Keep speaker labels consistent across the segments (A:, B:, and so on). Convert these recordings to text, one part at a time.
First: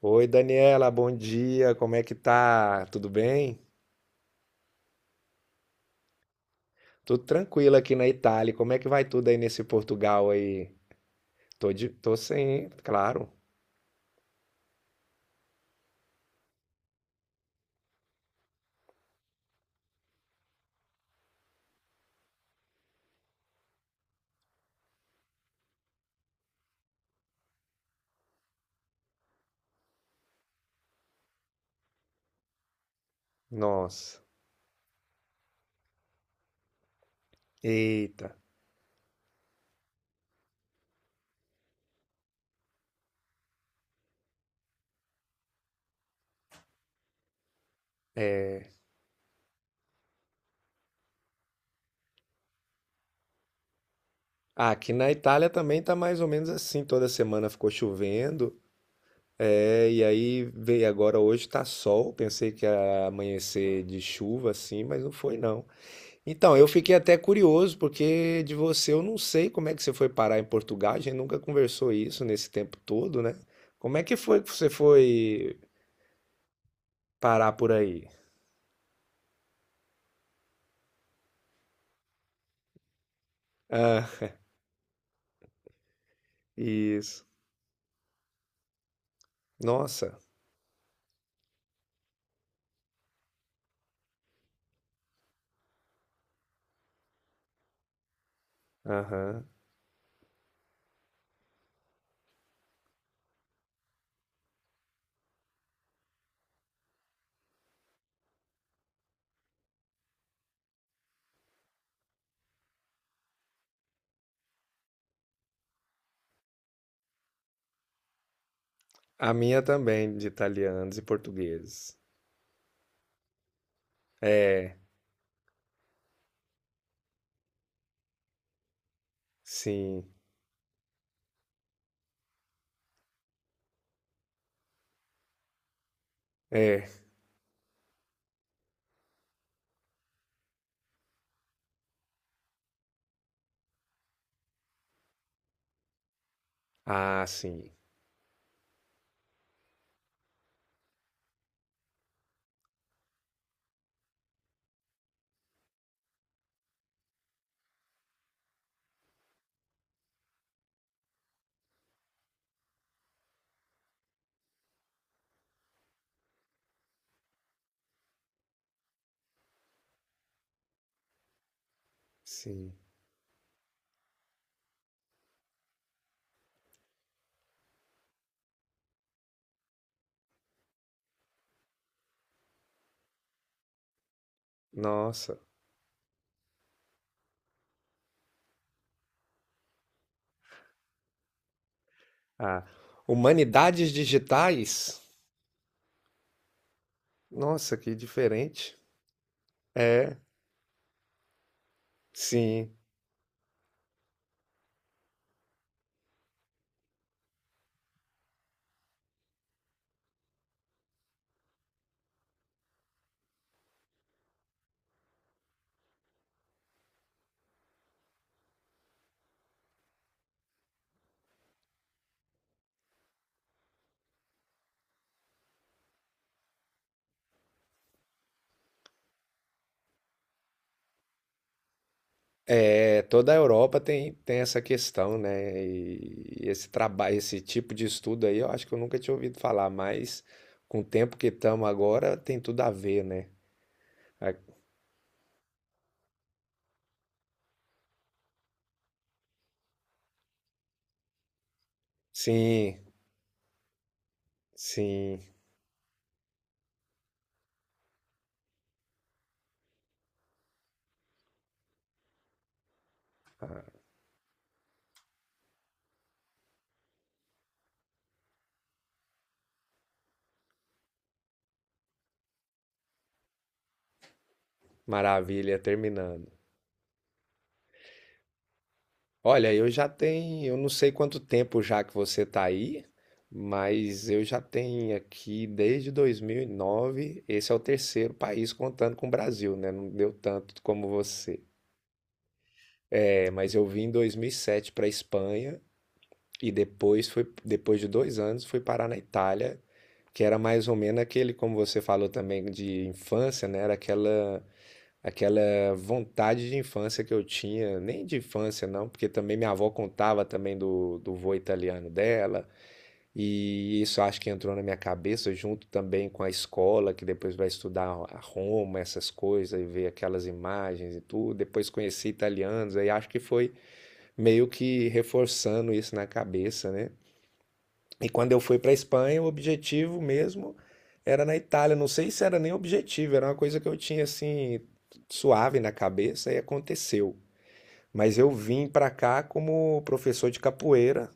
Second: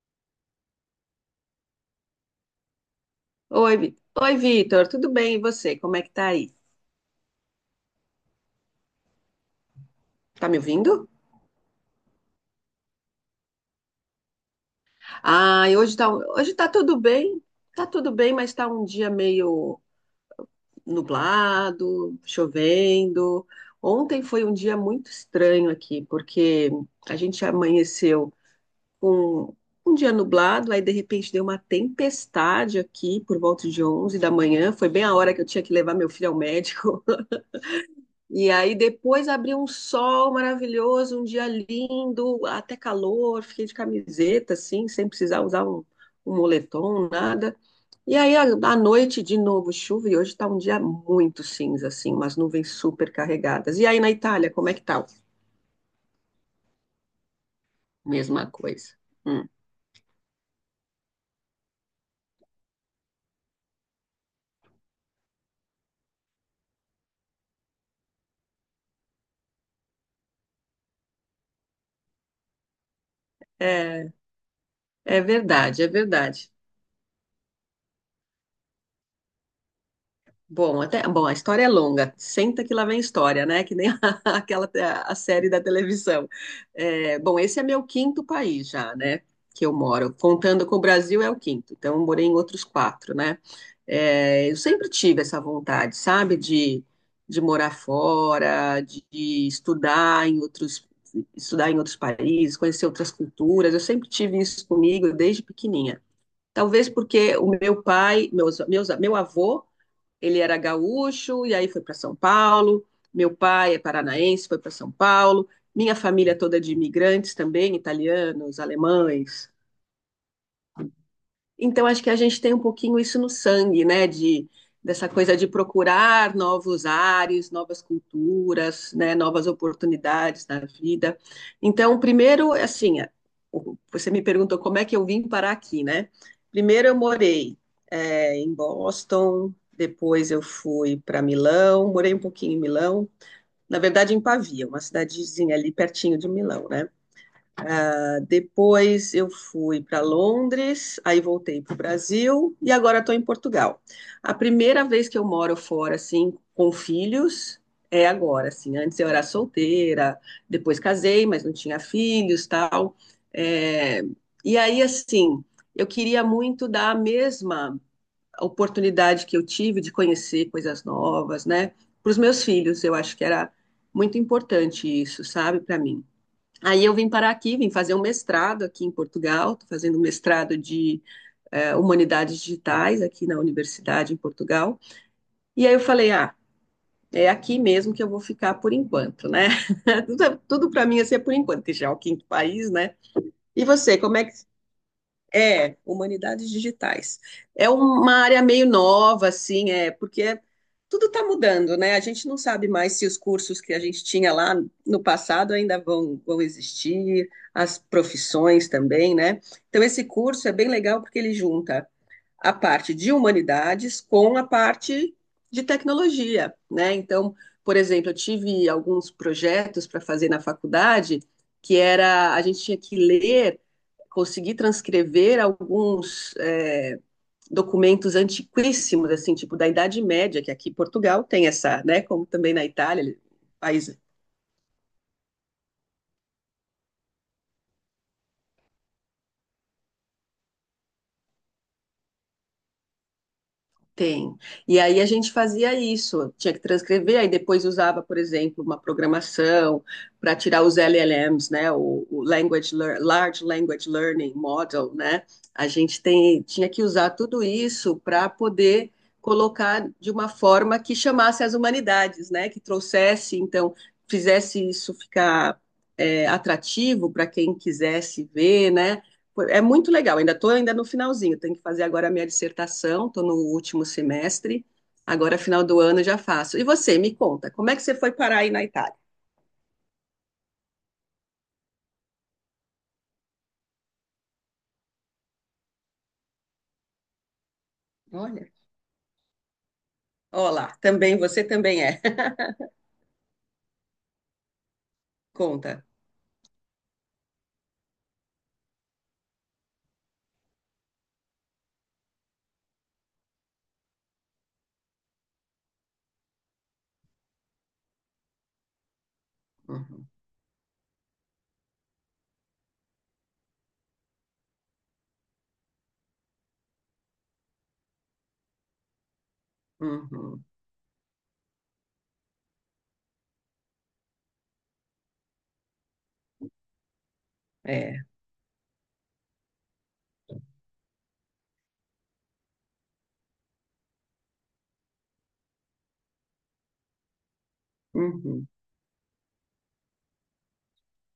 A: Oi, Daniela, bom dia. Como é que tá? Tudo bem?
B: Oi, Vitor, tudo bem? E você? Como é que tá aí?
A: Tudo tranquilo aqui na Itália. Como é que vai tudo aí nesse Portugal
B: Tá me
A: aí?
B: ouvindo?
A: Tô sem, claro.
B: Ah, e hoje tá tudo bem, mas tá um dia meio nublado, chovendo. Ontem foi um dia muito estranho aqui, porque a gente amanheceu com um dia nublado, aí de repente deu uma tempestade aqui por volta de 11
A: Nossa.
B: da manhã, foi bem a hora que eu tinha que levar meu filho ao médico.
A: Eita.
B: E aí depois abriu um sol maravilhoso, um dia lindo, até calor, fiquei de camiseta, assim, sem precisar usar um moletom, nada. E aí
A: É.
B: à noite, de novo, chuva, e hoje está um dia muito cinza, assim, umas nuvens super carregadas. E aí na Itália, como
A: Ah,
B: é que
A: aqui
B: tá?
A: na Itália também tá mais ou menos assim. Toda semana ficou
B: Mesma
A: chovendo.
B: coisa. Hum.
A: É, e aí veio agora hoje tá sol. Pensei que ia amanhecer de chuva assim, mas não foi não. Então, eu fiquei até curioso, porque de você eu não sei como é que você foi parar em Portugal, a gente nunca conversou isso nesse tempo todo, né? Como é
B: É,
A: que foi que você
B: é
A: foi
B: verdade, é verdade.
A: parar por aí?
B: Bom, a história é longa. Senta que lá vem história, né? Que nem
A: Ah,
B: aquela a série da televisão. É,
A: isso.
B: bom, esse é meu quinto país já, né? Que eu moro.
A: Nossa,
B: Contando com o Brasil é o quinto. Então, eu morei em outros quatro, né? É, eu sempre tive essa vontade, sabe? De morar fora, de,
A: aham.
B: de estudar em outros países, conhecer outras culturas. Eu sempre tive isso comigo desde pequenininha. Talvez porque o meu pai, meu avô ele era gaúcho e aí foi para São Paulo. Meu pai é paranaense, foi para São Paulo. Minha família toda é de imigrantes também, italianos,
A: A
B: alemães,
A: minha também, de italianos e
B: então,
A: portugueses.
B: acho que a gente tem um pouquinho isso no sangue, né? De,
A: É,
B: dessa coisa de procurar novos ares, novas culturas, né? Novas
A: sim,
B: oportunidades na vida. Então, primeiro, assim, você me perguntou como é que eu vim parar aqui, né?
A: é.
B: Primeiro, eu morei em Boston, depois eu fui para Milão, morei um pouquinho em Milão, na verdade, em Pavia, uma cidadezinha ali pertinho de Milão, né?
A: Ah, sim,
B: Depois eu fui para Londres, aí voltei para o Brasil e agora estou em Portugal. A primeira vez que eu moro fora, assim, com filhos, é agora, assim. Antes eu era solteira, depois casei, mas não tinha filhos, tal. É. E aí, assim, eu queria muito dar a mesma oportunidade que eu tive de conhecer coisas novas, né? Para os meus
A: sim.
B: filhos, eu acho que era muito importante isso, sabe, para mim. Aí eu vim parar aqui, vim fazer um mestrado aqui em Portugal, estou fazendo um mestrado de humanidades digitais aqui na universidade em Portugal.
A: Nossa.
B: E aí eu falei, ah, é aqui mesmo que eu vou ficar por enquanto, né? Tudo para mim assim é por enquanto, que já é o quinto
A: Ah,
B: país, né? E
A: humanidades
B: você, como é que
A: digitais?
B: é, humanidades digitais. É
A: Nossa, que
B: uma área meio
A: diferente.
B: nova, assim,
A: É,
B: porque tudo está mudando, né? A gente não sabe
A: sim.
B: mais se os cursos que a gente tinha lá no passado ainda vão existir, as profissões também, né? Então, esse curso é bem legal porque ele junta a parte de humanidades com a parte de tecnologia, né? Então, por exemplo, eu tive alguns projetos para fazer na faculdade que era a gente tinha que ler, conseguir transcrever alguns documentos antiquíssimos, assim, tipo da Idade Média, que aqui em Portugal tem essa, né? Como também na
A: É,
B: Itália,
A: toda a Europa
B: país
A: tem, tem essa questão, né? E esse trabalho, esse tipo de estudo aí, eu acho que eu nunca tinha ouvido falar, mas com o tempo que estamos agora, tem tudo a ver, né? A-
B: Tem. E aí a gente fazia isso, tinha que transcrever, aí depois usava, por exemplo, uma programação para tirar os LLMs, né, o
A: Sim,
B: Large Language Learning Model,
A: sim,
B: né? A gente tem, tinha que usar tudo isso para poder colocar de uma forma que chamasse as humanidades, né, que trouxesse, então, fizesse isso ficar atrativo para quem quisesse ver, né? É muito legal, ainda estou ainda no finalzinho, tenho que fazer agora a minha dissertação, estou no último semestre, agora
A: maravilha,
B: final do ano eu já
A: terminando.
B: faço. E você, me conta, como é que você foi parar aí na Itália?
A: Olha, eu já tenho, eu não sei quanto tempo já que você tá aí, mas eu já tenho aqui desde 2009, esse é o terceiro
B: Olha,
A: país contando com o Brasil, né? Não deu tanto
B: olá,
A: como
B: também,
A: você.
B: você também é.
A: É, mas eu vim em 2007 para Espanha.
B: Conta.
A: E depois foi, depois de dois anos, fui parar na Itália, que era mais ou menos aquele, como você falou também, de infância, né? Era aquela vontade de infância que eu tinha, nem de infância não, porque também minha avó
B: Uhum,
A: contava também do vô italiano dela, e isso acho que entrou na minha cabeça, junto também com a escola, que depois vai estudar a Roma, essas coisas, e ver aquelas
B: uhum,
A: imagens e tudo. Depois conheci italianos, aí acho que foi meio que reforçando isso na cabeça, né?
B: é.
A: E quando eu fui para a Espanha, o objetivo mesmo era na Itália. Não sei se era nem objetivo, era uma coisa que eu tinha assim suave na cabeça e aconteceu. Mas eu
B: Uhum.
A: vim para cá como professor de capoeira.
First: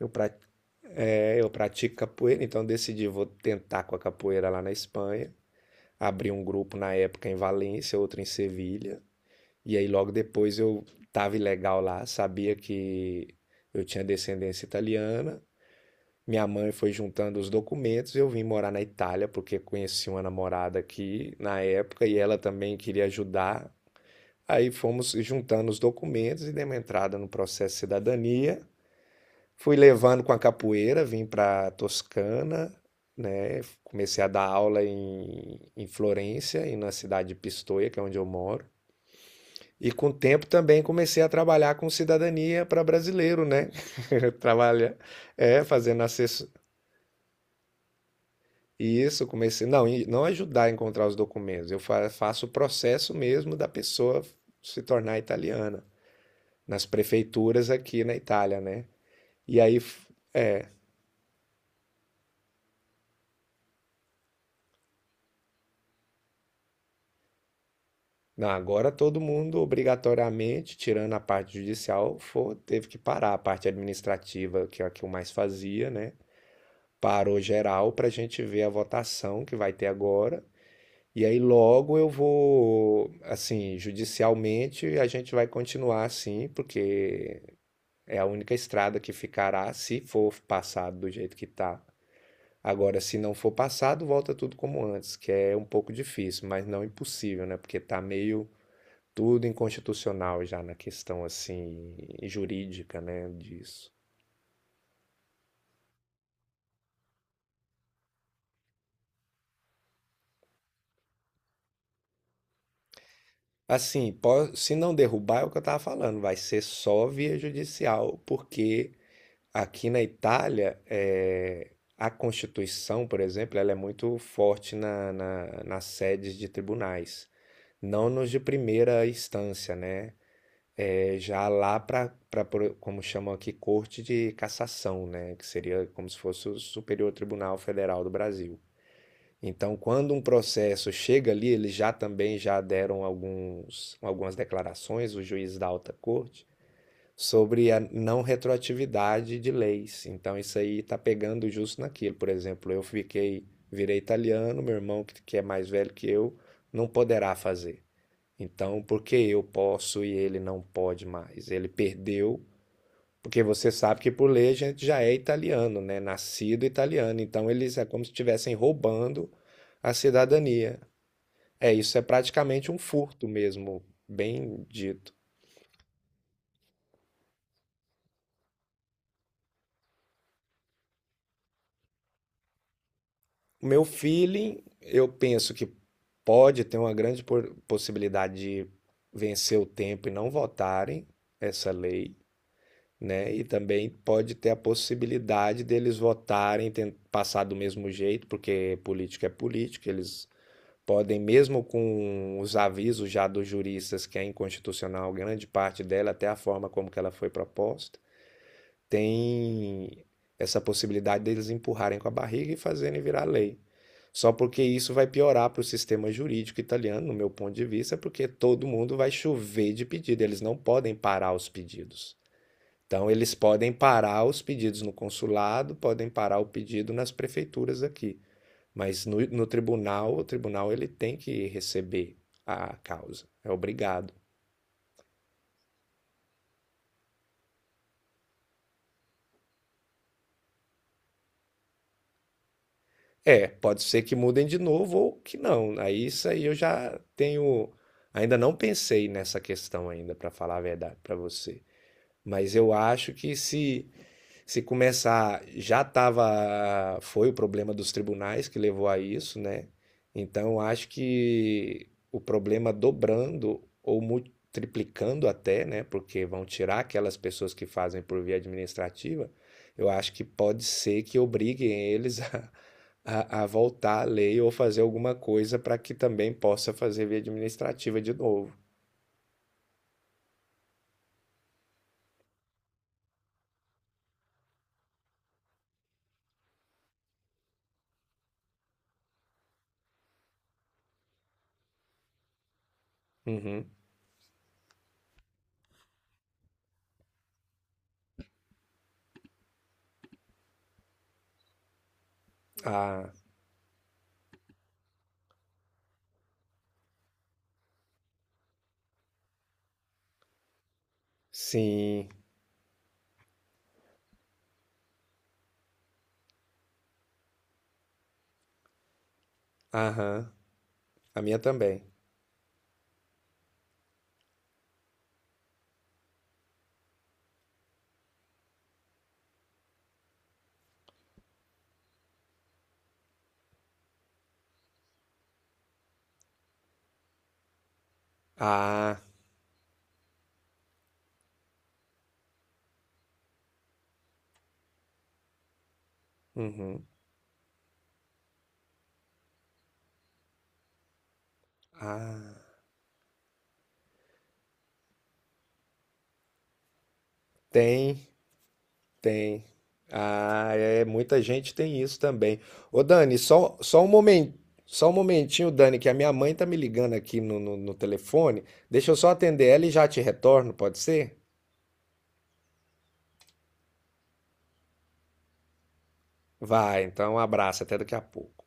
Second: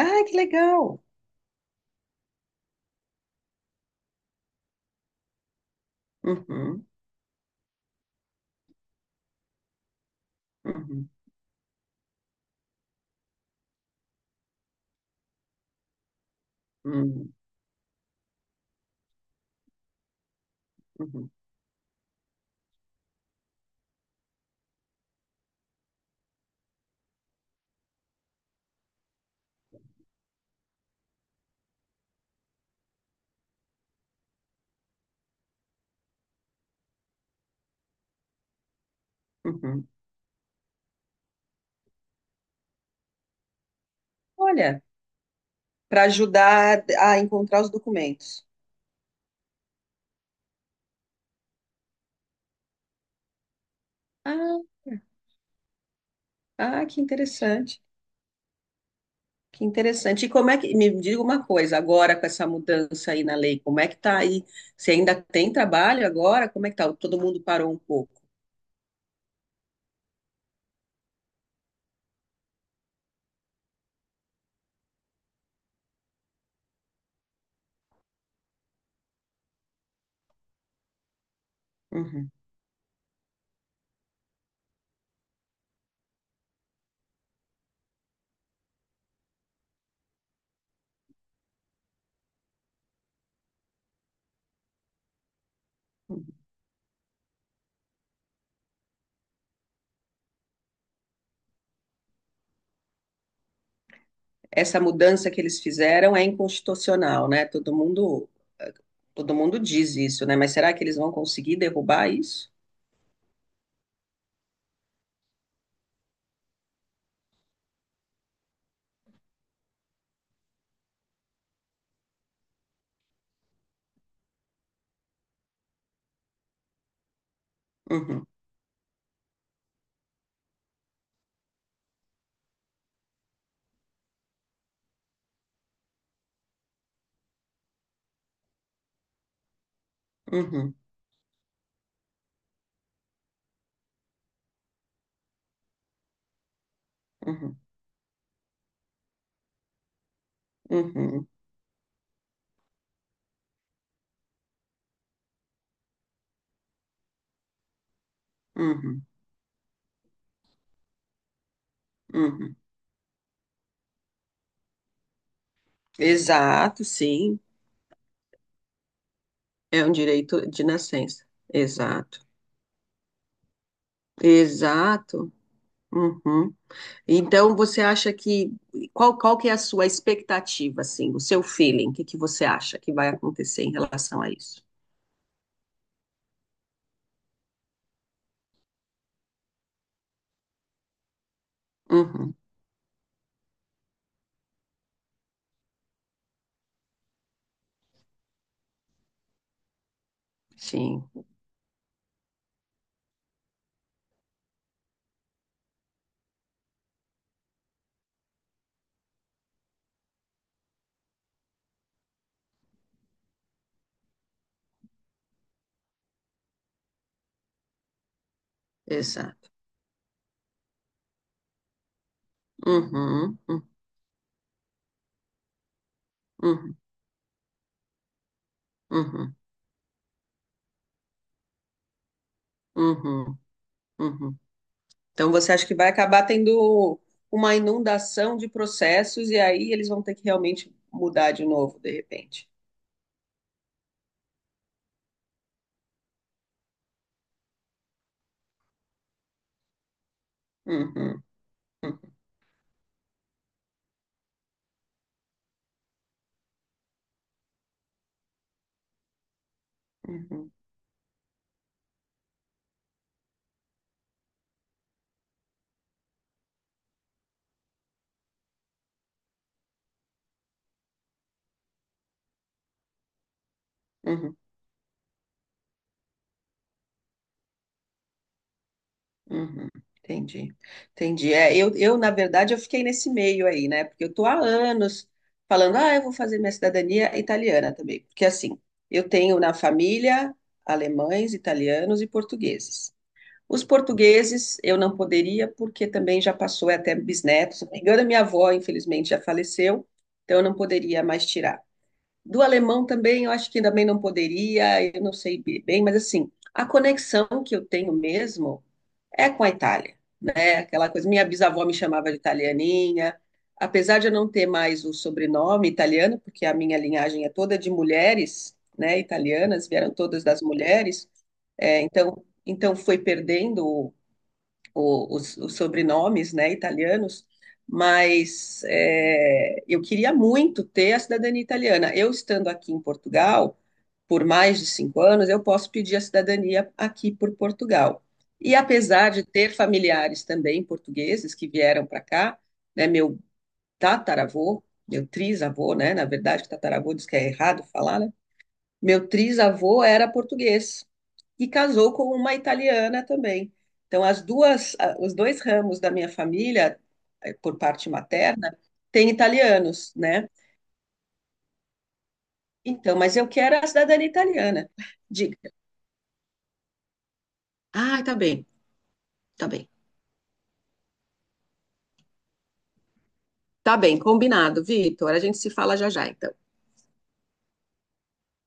A: Eu, pra,
B: que legal.
A: eu pratico capoeira, então eu decidi vou tentar com a capoeira lá na Espanha. Abri um grupo
B: Uhum,
A: na época em Valência, outro em Sevilha. E aí logo depois eu
B: uhum,
A: estava ilegal lá, sabia que eu tinha descendência italiana minha mãe foi
B: uhum,
A: juntando os documentos, eu vim morar na Itália porque conheci uma namorada
B: uhum,
A: aqui na época e ela também queria ajudar. Aí fomos juntando os documentos e demos entrada no processo de cidadania. Fui levando com a capoeira, vim para Toscana, né? Comecei a dar aula em Florença e na cidade de Pistoia, que é onde eu moro.
B: uhum.
A: E com o tempo também comecei a trabalhar com cidadania para brasileiro, né?
B: Olha,
A: Trabalha, é, fazendo
B: para
A: assess-
B: ajudar a encontrar os documentos.
A: E isso, comecei. Não, e não ajudar a encontrar os documentos. Eu faço o processo mesmo da pessoa
B: Ah,
A: se tornar italiana,
B: ah,
A: nas
B: que
A: prefeituras
B: interessante.
A: aqui na Itália, né? E
B: Que
A: aí, f-
B: interessante. E como é que, me diga uma coisa, agora com essa mudança aí na lei, como é que tá aí? Você ainda tem trabalho agora? Como é que tá? Todo mundo parou um pouco.
A: não, agora todo mundo, obrigatoriamente, tirando a parte judicial, teve que parar a parte administrativa, que é a que eu mais fazia, né? Parou geral para a gente ver a votação que vai ter agora. E aí logo eu
B: Uhum.
A: vou, assim, judicialmente a gente vai continuar assim, porque é a única estrada que ficará se for passado do jeito que está. Agora, se não for passado, volta tudo como antes, que é um pouco difícil, mas não impossível, né? Porque está meio tudo inconstitucional já na questão assim jurídica, né, disso.
B: Essa mudança que eles fizeram é inconstitucional, né? Todo mundo diz isso, né? Mas será que eles vão conseguir derrubar isso?
A: Assim, se não derrubar é o que eu estava falando, vai ser só via judicial, porque aqui na Itália, a Constituição, por exemplo, ela é muito forte nas sedes de tribunais, não
B: Uhum,
A: nos de primeira instância, né? Já lá para, como chamam aqui, Corte de Cassação, né? Que seria como se fosse o Superior Tribunal Federal do Brasil. Então, quando um
B: uhum,
A: processo chega ali, eles já também já deram alguns, algumas declarações, o juiz da alta corte,
B: uhum,
A: sobre a não retroatividade de leis. Então isso aí está
B: uhum,
A: pegando justo naquilo. Por exemplo, eu fiquei, virei italiano, meu irmão que, é mais velho que eu não poderá fazer. Então, por
B: uhum,
A: que eu posso e ele não pode mais? Ele perdeu,
B: uhum.
A: porque você sabe que por lei a gente já é italiano, né? Nascido
B: Exato,
A: italiano.
B: sim.
A: Então eles é como se estivessem roubando
B: É um
A: a
B: direito de
A: cidadania.
B: nascença.
A: É isso, é
B: Exato.
A: praticamente um furto mesmo, bem dito.
B: Exato. Uhum. Então, você acha que qual que é a sua expectativa, assim, o seu feeling? O que que você acha que vai acontecer
A: O
B: em
A: meu
B: relação a
A: feeling,
B: isso?
A: eu penso que pode ter uma grande possibilidade de vencer o tempo e não votarem essa lei,
B: Uhum,
A: né? E também pode ter a possibilidade deles votarem, passar do mesmo jeito, porque política é política, eles
B: sim,
A: podem, mesmo com os avisos já dos juristas que é inconstitucional, grande parte dela, até a forma como que ela foi proposta tem essa possibilidade deles empurrarem com a barriga e fazerem virar lei. Só porque isso vai piorar para o sistema jurídico italiano, no meu ponto de vista, porque todo mundo vai
B: exato.
A: chover de pedido, eles não podem parar os pedidos. Então, eles
B: Uhum, uhum,
A: podem parar os pedidos no consulado, podem parar o
B: uhum,
A: pedido nas prefeituras aqui. Mas no,
B: uhum,
A: no tribunal, o tribunal ele tem que receber a causa,
B: uhum,
A: é obrigado.
B: uhum. Então, você acha que vai acabar tendo uma inundação de processos e aí eles vão ter que realmente mudar de novo, de repente?
A: É, pode ser que mudem de novo ou que não. Aí isso aí eu já tenho, ainda não pensei nessa questão ainda, para falar a verdade para
B: Uhum,
A: você.
B: uhum,
A: Mas eu acho que se começar, já estava. Foi o problema dos tribunais que levou a isso, né?
B: uhum,
A: Então, acho que o problema dobrando ou triplicando até, né? Porque vão tirar aquelas pessoas que fazem por via administrativa. Eu acho que pode ser que obriguem eles a voltar à
B: uhum.
A: lei ou fazer alguma coisa para que também possa fazer via administrativa de novo.
B: Uhum, entendi, entendi. É, na verdade, eu fiquei nesse meio aí, né? Porque eu tô há anos falando, ah, eu vou fazer minha cidadania italiana também. Porque, assim, eu tenho na família alemães, italianos e portugueses. Os
A: Uhum.
B: portugueses eu não poderia, porque também já passou, é até bisneto. Se não me engano, a minha avó, infelizmente, já faleceu, então eu não poderia mais tirar. Do alemão
A: Ah,
B: também, eu acho que também não poderia, eu não sei bem, mas, assim, a conexão que eu tenho mesmo é com a Itália aquela coisa. Minha bisavó me
A: sim.
B: chamava de italianinha, apesar de eu não ter mais o sobrenome italiano, porque a minha linhagem é toda de mulheres, né, italianas, vieram todas
A: Aham.
B: das mulheres,
A: A minha
B: é,
A: também.
B: então, então foi perdendo o- os sobrenomes, né, italianos, mas eu queria muito ter a cidadania italiana. Eu estando aqui em Portugal, por mais de 5 anos, eu posso pedir a cidadania aqui por Portugal. E
A: Ah.
B: apesar de ter familiares também portugueses que vieram para cá, né, meu tataravô, meu trisavô, né, na verdade,
A: Uhum.
B: tataravô diz que é errado falar, né? Meu trisavô era português e casou com uma
A: Ah,
B: italiana também. Então, os dois ramos da minha família, por parte
A: tem,
B: materna, têm
A: tem.
B: italianos, né?
A: Ah, é, muita gente tem isso também. Ô
B: Então, mas
A: Dani,
B: eu
A: só,
B: quero a
A: só um
B: cidadania
A: momento,
B: italiana.
A: só um
B: Diga.
A: momentinho, Dani, que a minha mãe tá me ligando aqui no
B: Ah, tá
A: telefone.
B: bem.
A: Deixa eu só atender
B: Tá
A: ela
B: bem.
A: e já te retorno, pode ser?
B: Tá bem, combinado, Vitor. A gente se fala já já, então.
A: Vai, então um abraço, até daqui a pouco.